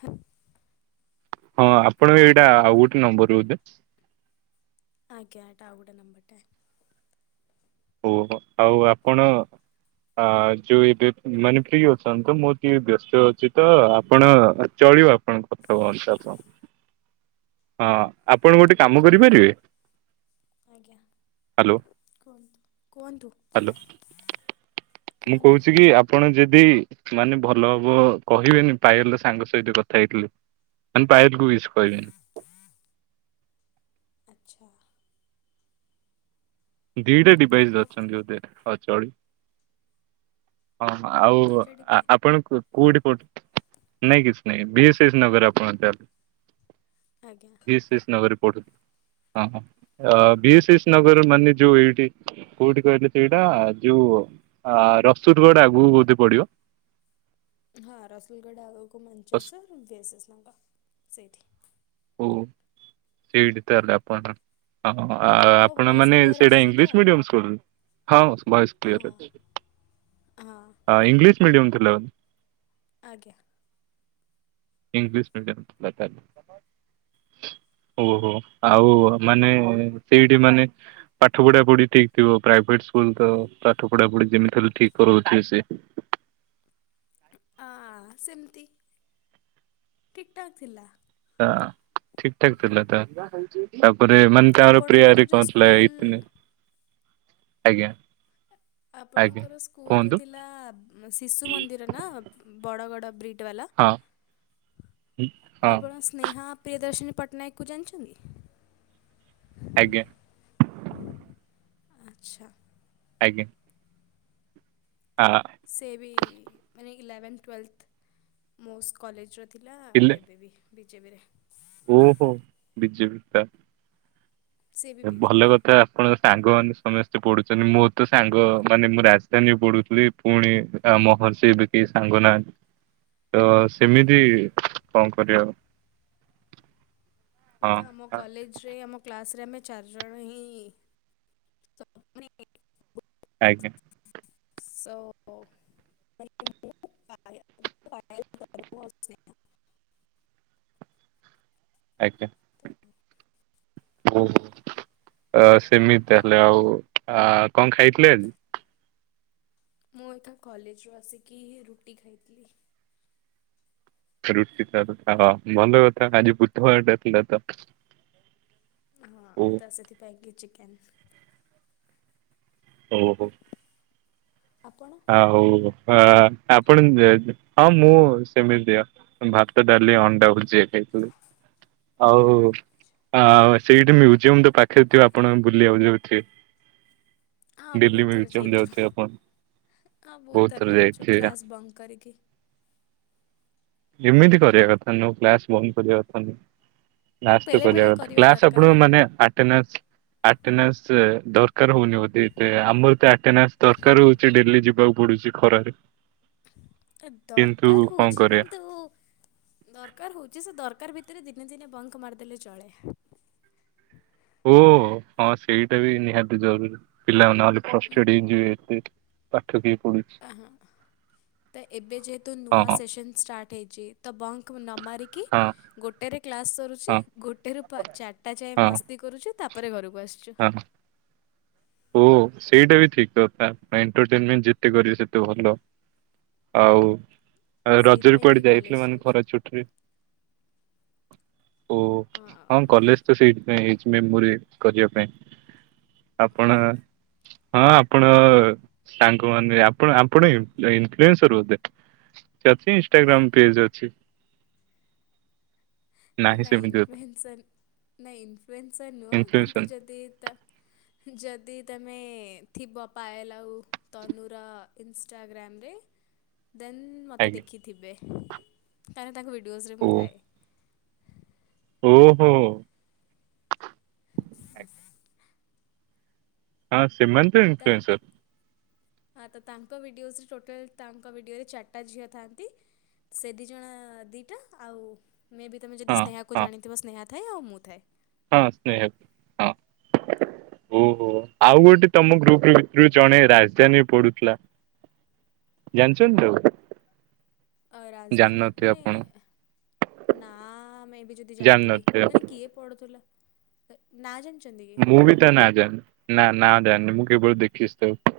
ହା ହଁ ଆପଣ ବି ଏଇଟା ଆଉ ଗୋଟେ ନମ୍ବର ବୋଧେ? ଆଜ୍ଞା ଏଇଟା ଆଉ ଗୋଟେ ନମ୍ବର ଟା। ଓହୋ ଆଉ ଆପଣ ଆ ଯୋଉ ଏବେ ମାନେ ଫ୍ରି ଅଛନ୍ତି ତ ମୋର ଟିକେ ବ୍ୟସ୍ତ ଅଛି ତ ଆପଣ ଚଳିବ କଥା [unintelligible] ହଁ ଆପଣ ଗୋଟେ କାମ କରିପାରିବେ? ଆଜ୍ଞା ହ୍ୟାଲୋ କୁହନ୍ତୁ କୁହନ୍ତୁ। ହ୍ୟାଲୋ ମୁଁ କୁହନ୍ତୁ କହୁଛି କି କୁହନ୍ତୁ ଆ ଆପଣ ଯଦି ମାନେ ଭଲ ହବ କହିବେନି ପାୟଲ ର ସାଙ୍ଗ ସହିତ କଥା ହେଇଥିଲେ। ମାନେ ପାୟଲ କୁ କିଛି କହିବେନି। ହଁ [inaudible] ଆଚ୍ଛା। ଦି ଟା ଡିଭାଇସ ଓକେ ଧରିଛନ୍ତି ବୋଧେ [unintelligible] ହଁ ଆଉ ଦିଟା ଡିବେ ଆପଣ ଙ୍କୁ କୋଉଠି ପ ନାଇଁ କିଛି ନାଇଁ ଭିଏସଏସ ନଗର ଆପଣ ତାହାଲେ। ଆଜ୍ଞା। ଭିଏସଏସ ନଗର ପଡୁ ଥି ହଁ ହଁ ଭିଏସଏସ ନଗର ରେ ମାନେ ଯୋଉ ଏଇଠି କୋଉଠି କହିଲେ ସେଇଟା ଯୋଉ ଆ ରସୁଦ ଗଡ଼ ଆଗକୁ ବୋଧେ ପଡିବ। ହଁ ରସୁଲ୍ ଗଡ ଆଗକୁ ମଞ୍ଚେଶ୍ଵର [unintelligible] ସେଇଠି। ଓ ସେଇଠି ତାହେଲେ ଆପଣ ତାଙ୍କୁ ହଁ ମୋ ଭଏସ୍ ଆପଣମାନେ କ୍ଲିଅର୍ ସେଇଟା ଆସୁଛି ତ ଇଂଲିଶ ମିଡ଼ିୟମ୍ ସ୍କୁଲ୍। ହଁ ଭ ଭଏସ୍ ହଁ କ୍ଲିୟର ଅଛି। ହଁ। ହଁ ଇଂଲିଶ ମିଡ଼ିୟମ୍ ଥିଲା ବୋଧେ। ଆଜ୍ଞା। ଇଂଲିଶ ମିଡିୟମ୍ ଥିଲା ତାହେଲେ। ଓହୋ ଆଉ ମାନେ ସେଇଠି ମାନେ ପାଠ ପଢା ପଢି ଠିକ୍ ଥିବ ପ୍ରାଇଭେଟ ସ୍କୁଲ୍ ତ ପାଠ ପଢା ପୁଢି ଯେମିତି ହେଲେ ଠିକ୍ କରଉଥିବେ ସେ। ଆ ସେମିତି ଠିକ୍ ଠାକ୍ ଥିଲା। ହଁ ଠିକ୍ ଠାକ୍ ଥିଲା ତାହେଲେ। ତାପରେ ମାନେ ତାର ଆପଣଙ୍କର ପ୍ରେୟାରେ ଯେଉଁ କଣ ଥିଲା ସ୍କୁଲ ଏଇ ଥିନେ? ଆଜ୍ଞା। ଆଜ୍ଞା ଆପଣଙ୍କର ସ୍କୁଲ୍ ଯୋ କୁହନ୍ତୁ ଥିଲା ଶିଶୁ ମନ୍ଦିର ନା ବଡ଼ଗଡ଼ ବ୍ରିଜ୍? ଓଟୋ ବାଲା ହଁ ହୁଁ, ହଁ ଆପଣ ସେ ନେହା ପ୍ରିୟଦର୍ଶିନୀ ପଟ୍ଟନାୟକକୁ ଜାଣିଛନ୍ତି। ଆଜ୍ଞା। ଆଚ୍ଛା। ଆଜ୍ଞା। [unintelligible] ସେଏବି ମାନେ ଇଲେଭେନ୍, ଟ୍ୱଏେଲ୍ଥ୍ ମୋ ସ୍କଲେଜ୍ ରେ ଥିଲା ଆଉ ଇଲେ ଏବେ ବି ବିଜେପିରେ। ଓହୋ ବିଜେପି ତା ସେ ବି ଏ ଭଲ ବିଜେପି କଥା। ଆପଣଙ୍କ ସାଙ୍ଗମାନେ ସମସ୍ତେ ପଢୁଛନ୍ତି ମୋ ତ ସାଙ୍ଗ ମାନେ ମୁଁ ରାଜଧାନୀ ରେ ପଢୁଥିଲି। ପୁଣି ଆ ମହର୍ଷି, ବିକି ସାଙ୍ଗନାହାନ୍ତି। ତ ସେମିତି କଣ କରିବା ଆଉ। ହଁ ତ ଆମ ଆ- କଲେଜ୍ ରେ ଆମ କ୍ଲାସ୍ ରେ ଆମେ ଚାରିଜଣ ହିଁ ଆଜ୍ଞା। ସ ମାନ ମୁ ପାୁଭ [unintelligible] ଆଜ୍ଞା। ତ [unintelligible] ଓ ହୋ ଆ ସେମିତି ତାହେଲେ ଆଉ ଆଉ କଣ ଖାଇଥିଲେ ଆଜି? ମୁଁ ଏଠୁ କଲେଜରୁ ଆସିକି ରୁଟି ଖାଇଥିଲି। ରୁଟି [unintelligible] ଭଲ କଥା ଆଜି ବୁଧବାରଟା ଥିଲା ତ। ହଁ ଓ ତ ସେଥିି ପାଇଁ କି ଚିକେନ୍ ଓହୋ। ଆପଣ? ଆଉ ଆ ଆପଣ ଦେ ହଁ ମୁଁ ସେମିତି ଦିଅ। ଭାତ, ଡାଲି, ଅଣ୍ଡା ଭୁଜିଆ ଖାଇଥିଲୁ। ଆଉ ଆଉ ସେଇଠି ମିଉଜୀୟମ ତ ପାଖରେ ଥିବ ଆପଣ ବୁଲିବାକୁ ଯାଉଥିବେ? ହଁ ଡେଲି ବହୁତ୍ ଥର ମ୍ୟୁଜିୟମ ଯାଇଚୁ ଯାଉଥିବେ ଆପଣ ହଁ ବହୁତ୍ ବହୁତ ଥର ଯାଇଛୁ ଯାଇଥିବେ। କ୍ଲାସ୍ ବନ୍ଦ କରିକି। ଏମିତି କରିବା କଥା [unintelligible] କ୍ଲାସ୍ ବନ୍ଦ କରିବା କଥା ନୁହେଁ। କ୍ଲାସ୍ ତ ବେଳେ କରିଆ ବେଳେ କଥା କରିବା କ୍ଲାସ୍ ଆପଣଙ୍କୁ ଦରକାର ମାନେ ଆଟେନାନ୍ସ୍ ଆଟେନାନ୍ସେ ଦରକାର୍ ହଉନି ବୋଧେ [unintelligible] ଆମର ତ ଆଟେନାନ୍ସ ଦରକାର୍ ହଉ ଯେ ଡେଲି ଯିବାକୁ ପଡ଼ୁଚି ଖରାରେ। ଏ କିନ୍ତୁ ଦରକାର୍ କଣ ହଉଚି କରିବା। କିନ୍ତୁ ଉ ଦରକାର୍ ହଉଚି ସେ ଦରକାର୍ ଭିତରେ ଦିନେ ଦିନେ ବଙ୍କ୍ ମାରିଦେଲେ ଚଳେ। ଓ ହଁ ସେଇଟା ବି ନିହାତି ଜରୁରୀ ପିଲାମାନେ ନହେଲେ ଫ୍ରଷ୍ଟେଡ୍ ହେଇଯିବେ ଏତେ ପାଠ କିଏ ପଢୁଛି? ଆ ହାଁ। ତ ଏବେ ଯେହେତୁ ନୂଆ ହଁ ସେସନ୍ ଷ୍ଟାର୍ଟ ହେଇଚି ତ ବଙ୍କ୍ ନ ମାରିକି ହଁ ଗୋଟେରେ କ୍ଲାସ୍ ସରୁଚି ହଁ ଗୋଟେରୁ ଚାରିଟା ଯାଏ ହଁ ମସ୍ତି କରୁଚୁ ତାପରେ ଘରକୁ ଆସ୍ଚୁ। ହଁ ଓ ସେଇଟା ବି ଠିକ୍ କଥା ଏଣ୍ଟରଟେନ୍ମେନ୍ ଯେତେ କରିବେ ସେତେ ଭଲ। ଆଉ ରଜରେ ସେଇଥିପାଇଁ କି କୁଆଡେ କଲେଜ ଯାଇଥିଲେ ମାନେ ଯାଉଛୁ ଖରା ଛୁଟିରେ? ଓ ହଁ କଲେଜ୍ ତ ସେଇଥିପାଇଁ ହେଇଚି ମେମୋରି କରିଆ ପାଇଁ ଆପଣ ହଁ ଆପଣ ସାଙ୍ଗମାନେ ଆପଣ ଆପଣ ଇନ୍ଫ୍ଲୁଏନ୍ସର୍ ବୋଧେ? [unintelligible] ଇନଷ୍ଟାଗ୍ରାମ୍ ପେଜ୍ ଅଛି? ନାହିଁ ନାଇଁ ସେମିତି ବୋଧେ ଇନ୍ଫ୍ଲୁଏନ୍ସନ୍ ନାଇ ଇନ୍ଫ୍ଲୁଏନ୍ସର୍ ନୁଅ କିନ୍ତୁ ଇନଫ୍ଲୁଏନ୍ସର ଯଦି ଏ ତା ଯଦି ତମେ ଥିବ ପାଏଲ୍ ଆଉ ତନୁର ଇନଷ୍ଟାଗ୍ରାମ୍ ରେ ଦେନ୍ ମୋତେ ଆଜ୍ଞା ଦେଖିଥିବେ କାହିଁ ନା ତାଙ୍କ ଭିଡିଓଜ୍ ରେ ମୁଁ ଓ ଥାଏ। ଓହୋ। [inaudible] ଆ ସିମାନ୍ ତାଙ୍କ୍ ଆ ତ ତାଙ୍କ ଭିଡ଼ିଓସ୍ [unintelligible] ଟୋଟାଲ୍ ତାଙ୍କ ଭିଡ଼ିଓରେ ଚାର୍ ଟା ଝିଅ ଥାଆନ୍ତି। ସେ ଦି ଜଣ ଆ ଦି ଟା ଆଉ ମେ ବି ତମେ ହଁ ଯଦି ସ୍ନେହାକୁ ହଁ ଜାଣିଥିବ ସ୍ନେହା ଥାଏ ଆଉ ମୁଁ ଥାଏ। ହଁ ସ୍ନେହା ହଁ। ଓହୋ ଆଉ ଗୋଟେ ତମ ଗ୍ରୁପୁ ଭିତରୁ ଜଣେ ରାଜଧାନୀ ପଢ଼ୁଥିଲା ଜାନ୍ ଛନ୍ତି ତାକୁ? ଅ ରାଜଧାନୀ ଜାଣିନଥିବେ ମାନେ ଆପଣ ଏ-ଏ ନା ମେ ବି ଯଦି ଜାଣିଥିବି ଜାଣିନଥିବେ ଆପଣ। ମାନେ କିଏ ପଡ଼ୁଥିଲା ନା ଜାଣିଛନ୍ତି ମୁଁ କି? ବି ତା ନାଁ ଜାଣିନି ନା ନାଁ ଜାଣିନି ମୁଁ କେବଳ ଦେଖିଚି ତାକୁ।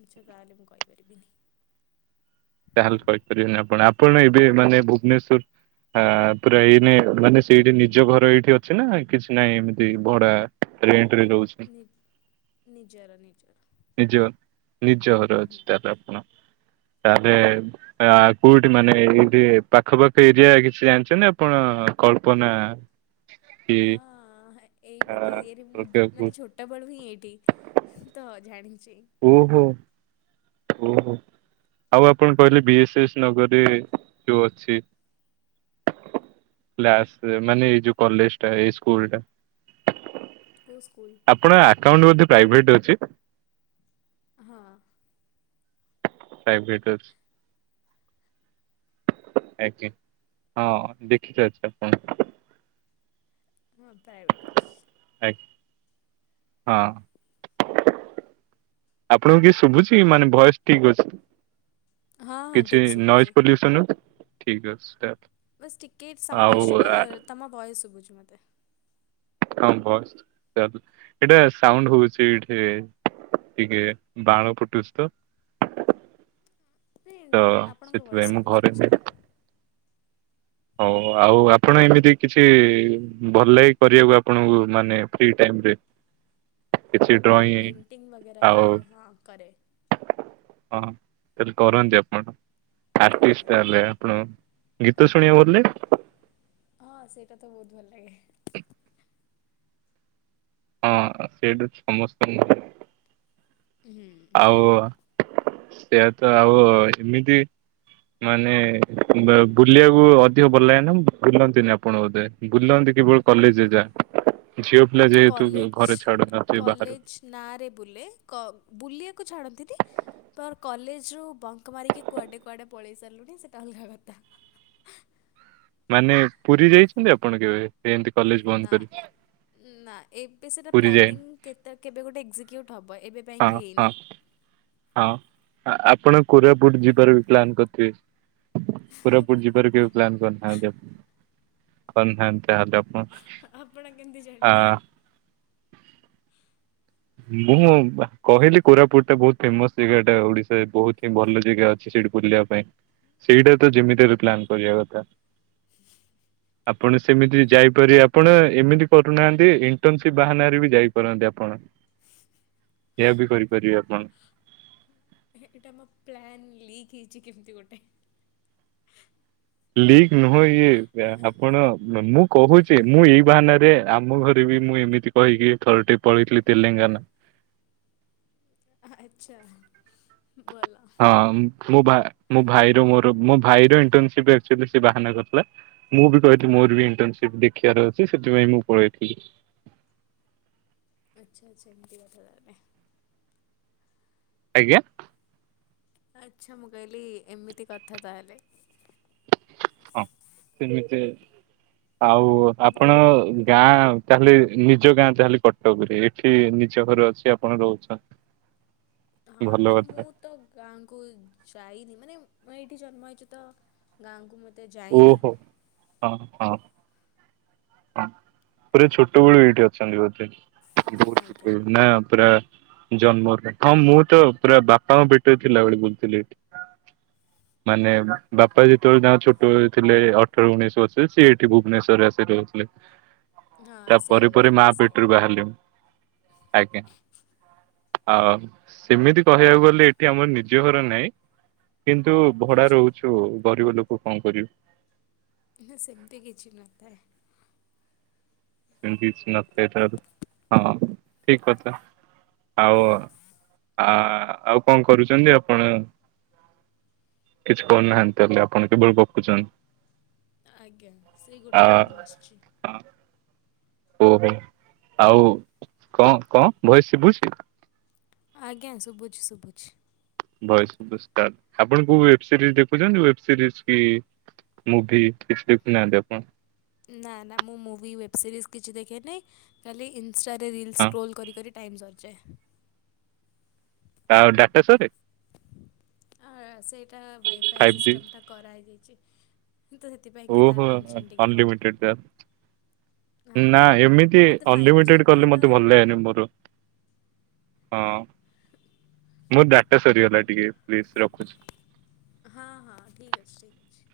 ଆଚ୍ଛା ତାଏଲେ ମୁଁ କଇପାରିବିନି। ତାହେଲେ କହିପାରିବେନି ଆପଣ ଆପଣ ଏବେ ମାନେ ଭୁବନେଶ୍ଵର୍ ଆ ପୁରା ଏଇନେ ମାନେ ସେଇଠି ନିଜ ଘର ଏଇଠି ଅଛି ନା କିଛି ନାଇଁ ଏମିତି ଭଡା ରେଣ୍ଟ୍ ରେ ରହୁଛ୍ ନି ନିଜର ନିଜର। ନିଜ ନିଜ ଘରେ ହୁଁ ଅଛି ତାହଲେ ଆପଣ ତାହେଲେ ଆଜ୍ଞା ଆ କୋଉଠି ମାନେ ଏଇଠି ପାଖ ପାାଖ ଏରିଆ କିଛି ଜାଣିଛନ୍ତି ଆପଣ କଳ୍ପନା [unintelligible] କି ହଁ ଏଇ ଆ ପଟେ ଏରିଆରେ ମୁଁ ଓହୋ ମାନେ ଛୋ ଟବେଳୁ ହିଁ ଏଇଠି ତ ଜାଣିଚି। ଓହୋ। ଓ ହୋ ଆଉ ଆପଣ କହିଲେ ବି ଏସ୍ ଏସ୍ ନଗର ରେ ଯୋଉ ଅଛି କ୍ଲାସରେ ମାନେ ଏଇ ଯୋଉ କଲେଜ ଟା ଏଇ ସ୍କୁଲ ଟା କୋଉ ସ୍କୁଲ? ଆପଣଙ୍କ ଆକାଉଣ୍ଟ ବୋଧେ ପ୍ରାଇଭେଟ ଅଛି ହଁ ପ୍ରାଇଭେଟ୍ ଅଛି ଆଜ୍ଞା ହଁ ଦେଖିତେ ଅଛି ଆପଣ ହଁ ପ୍ରାଇଭେଟ୍ ଅଛି ଆଜ୍ଞା ହଁ ଆପଣଙ୍କୁ କିଏ ଶୁଭୁଛି ମାନେ ଭ ଏସ ଠିକ ଅଛି ହଁ ହଁ କିଛି ଠିକ୍ ଶୁଭୁଛି। ନଏଜ ପଲ୍ୟୁସନ ଠିକ ଅଛି ବାସ୍ ଟିକିଏ ସାଉଣ୍ଡ ଆଉ ଆସୁଛି ବା ଆ ତମ ଭ ଏସ ଶୁଭୁଛି ମୋତେ ହଁ ବସ୍ ଚା ଏଟା ସାଉଣ୍ଡ ହଉଛି ଏଠି ଟିକେ ବାଣ ଫୁଟୁଛି ତ ନାଇ ତ ଆପଣଙ୍କ ସେଥିପାଇଁ ବୟସେ ମୁଁ ଶୁଭୁଚି ଘରେ କିଛି ନାହିଁ ହଉ ଆଉ ଆପଣ ଏମିତି କିଛି ଭଲ ଲାଗେ କରିବାକୁ ଆପଣଙ୍କୁ ମାନେ ଫ୍ରି ଟାଇମରେ ମୁଁ ପେଣ୍ଟିିଂ ବଗେରା ଆଉ କରେ ହଁ କରେ ହଁ ତାହେଲେ କରନ୍ତି ଆପଣ ଆଟିଷ୍ଟ ଆଜ୍ଞା। ତାହେଲେ ଆପଣ ଗୀତ ଶୁଣିବା କୁ ଭଲ ଲାଗେ ହଁ ସେଇଟା ତ ବହୁତ ଭଲ ଲାଗେ ହଁ ସେଇଡ ସମସ୍ତ ହୁଁ ଆଉ ସେଆ ତ ଆଉ ଏମିତି ମାନେ ବା ବୁଲିବାକୁ ଅଧିକ ଭଲ ଲାଗେ ନା ବୁଲନ୍ତିନି ଆପଣ ବୋଧେ ବୁଲନ୍ତି କିବଳ କଲେଜ ଯା ଝିଅ ପିଲା ଯେହେତୁ ଘରେ ଛାଡୁ ନଥିବେ ବାହାରୁ ନା ରେ ବୁଲେ କ ବୁଲିବାକୁ ଛାଡ଼ନ୍ତି ପର କଲେଜରୁୁ ବଙ୍କ ମାରିକି କୁଆଡ଼େ କୁଆଡ଼େ ପଳେଇ ସାରିଲୁଣି ସେଇଟା ଅଲଗା କଥା ମାନେ ପୁରୀ ଯାଇଛନ୍ତି ଆପଣ କେବେ? ଏମିତି କଲେଜ ବନ୍ଦ ନା କରି ନା ଏବେ ସେଟା ପୁରୀ ଯାଇନି ପ୍ଲାନିଂ କେତେ କେବେ ଗୋଟେ ଏକ୍ଜିକ୍ୟୁଟ ହବ ଏବେ ହଁ ପାଇଁକି ହଁ ହେଇନି। ହଁ ଆପଣ କୋରାପୁଟ ଯିବାର ବି ପ୍ଲାାନ କରିଥିବେ କୋରାପୁଟ ଯିବାର କେବେ ପ୍ଲାନ କରିନାହାନ୍ତି ଆ ଆପଣ କେମିତି [unintelligible] ହଁ ହଁ ଜାଣିଲେ? ମୁଁ କହିଲି କୋରାପୁଟ ଟା ବହୁତ ଫେମସ ଜାଗା ଏଟା ଓଡିଶାରେ ବହୁତ ଭଲ ଜାଗା ଅଛି ସେଇଠି ବୁଲିବା ପାଇଁ ସେଇଟା ତ ଯେମିତିରେ ପ୍ଲାନ୍ କରିବା କଥା ହ ଆପଣ ସେମିତି ଯାଇପାରିବେ ଆପଣ ଏମିତି କରୁନାହାନ୍ତି ଇଣ୍ଟର୍ନସିପ୍ ବାହାନାରେ ବି ଯାଇପାରନ୍ତି ଆପଣ [inaudible] ଏହା ବି କରିପାରିବେ ଆପଣ ଏଇଟା ମୋ ପ୍ଲାନ୍ ଲିକ୍ ହେଇଛି କେମିତି ଗୋଟେ ଲିକ ନୁହେଁ ଇଏ ଆପଣ ମୁଁ କହୁଛି ମୁଁ ଏଇ ବାହାନାରେ ଆମ ଘରେ ବି ମୁଁ ଏମିତି କହିକି ଥର ଟେ ପଳେଇଥିଲି ତେଲେଙ୍ଗାନା ଆ ହା ଆଚଛା ବୋଲ ହଁ ମୋ -ଭା-ମୋ-ଭାଇର ମୋର -ମୋ ଭାଇର ଇଣ୍ଟନସିପ୍ ଅଛି ବୋଲି ସେ ବାହାନା କରିଥିଲା। ମୁଁ ବି କହିଥିଲି ମୋର ବି ଇଣ୍ଟନସିପ୍ ଦେଖିବାର ଅଛି ସେଥିପାଇଁ ମୁଁ ପଳେଇଥିଲି। ଆଚ୍ଛା ଆଚ୍ଛା ଏମିତି କଥା ତାହାଲେ। ଆଜ୍ଞା। ଆଚ୍ଛା ମୁଁ କହିଲି ଏମିତି କଥା ତାହେଲେ। ହଁ ସେମିତି- ଆଉ ଆପଣ ଭଲ ଭଲ ଗାଁ ତାହେଲେ ନିଜ ଗାଁ ତାହେଲେ କଟକରେ ଏଠି ନିଜ ଘରେ ଅଛି ଆପଣ ରହୁଚନ୍ତି? ହଁ ମାନେ ମୁଁ ତ ଗାଁକୁ ଯାଇନି ମାନେ ଏଇଠି ଜନ୍ମ ହେଇଚି ତ ଗାଁକୁ ମୁଁ ଏତେ ଯାଇନି। ଓ ହୋ ପୁରା ଛୋଟ ବଳୁ ଏଇଠି ଅଛନ୍ତି ବୋଧେ? ଆଜ୍ଞା [inaudible] ନା ପୁରା ଜନ୍ମରୁ ହଁ ମୁଁ ତ ପୁରା ବାପାଙ୍କ ପେଟରେ ଥିଲା ବଳେ ବୁଲୁଥିଲି ଏଠି। ମାନେ ବାପା ଯେତେବେଳେ ତାଙ୍କ ଛୋଟ୍ [unintelligible] ଥିଲେ ଅଠର ଉଣେଇଶ [unintelligible] ସିଏ ଏଠି ଭୁବନେଶ୍ୱରରେ ଆସିି ରହୁଥିଲେ। ହଁ ତା ସେମ୍ ପରେ ପରେ ମୋର ମା ବି ସେଇଆ ପେଟରୁ ବାହାରିଲି- ଆଜ୍ଞା। ଆଉ ସେମିତି କହିବାକୁ ଗଲେ ଏଠି ଆମର ନିଜ ଘର ନାହିଁ କିନ୍ତୁ ଭଡା ଆଚ୍ଛା ରହୁଚୁ ଗରିବ ଲୋକ କଣ କରିବୁ। ନା ସେମିତି କିଛି ନଥାଏ। ସେମିତି କିଛି ନଥାଏ [unintelligible] ହଁ ଠିକ୍ କଥା। ଆଉ ଆ- ଆଉ କଣ କରୁଚନ୍ତି ଆପଣ? କିଛି କରୁନାହାନ୍ତି ତାହେଲେ ଆପଣ କେବଳ ଗପୁଚନ୍ତି। ଆଜ୍ଞା ସେଇ ଗୋଟେ କାମ ଆସିଚି। ଓହୋ ଆଉ କଣ କଣ ଭଏସ୍ ଶୁବୁଚି? ଆଜ୍ଞା ଶୁବୁଚି ଶୁବୁଚି। ଭଏସ୍ ଶୁବୁଚି ତାହେଲେ -ଆପଣ କଉ ୱେବ୍ ସିରିଜ୍ ଦେଖୁଚନ୍ତି ୱେବ୍ ସିରିଜ୍ କି ମୁଭି କିଛି ଦେଖୁନାହାନ୍ତି ଆପଣ? ନା ନା ମୁଁ ମୁଭି, ୱେବ୍ ସିରିଜ୍ କିଛି ଦେଖେନି ଖାଲି ଇନଷ୍ଟା ରେ ରିଲ୍ସ୍ ହଁ ସ୍କ୍ରୋଲ୍ କରି କରି ଟାଇମ୍ ସରିଯାଏ। ଆଉ ଡାଟା ସରେ? ଆ- ସେଇଟା ୱାଇଫାଇ ଫାଇଭ ଜି ସିଷ୍ଟମ୍ ଟା କରାହେଇଯାଇଚି। ଓହୋ ଅନଲିମିଟେଡ୍ ହଁ। ତାହାଲେ। ନା ଏମିତି ଏତେ ଫାଇଭ୍ ଜି ଅନଲିମିଟେଡ୍ ବି କଲେ ତ ମତେ ଭଲ ଲାଗେନି ମୋର। ହଁ ମୋ ଡାଟା ସରିଗଲା ଟିକେ ପ୍ଲିଜ୍ ରଖୁଚି। ହଁ ହଁ ଠିକ୍ ଅଛି ଠିକ୍ ଅଛି।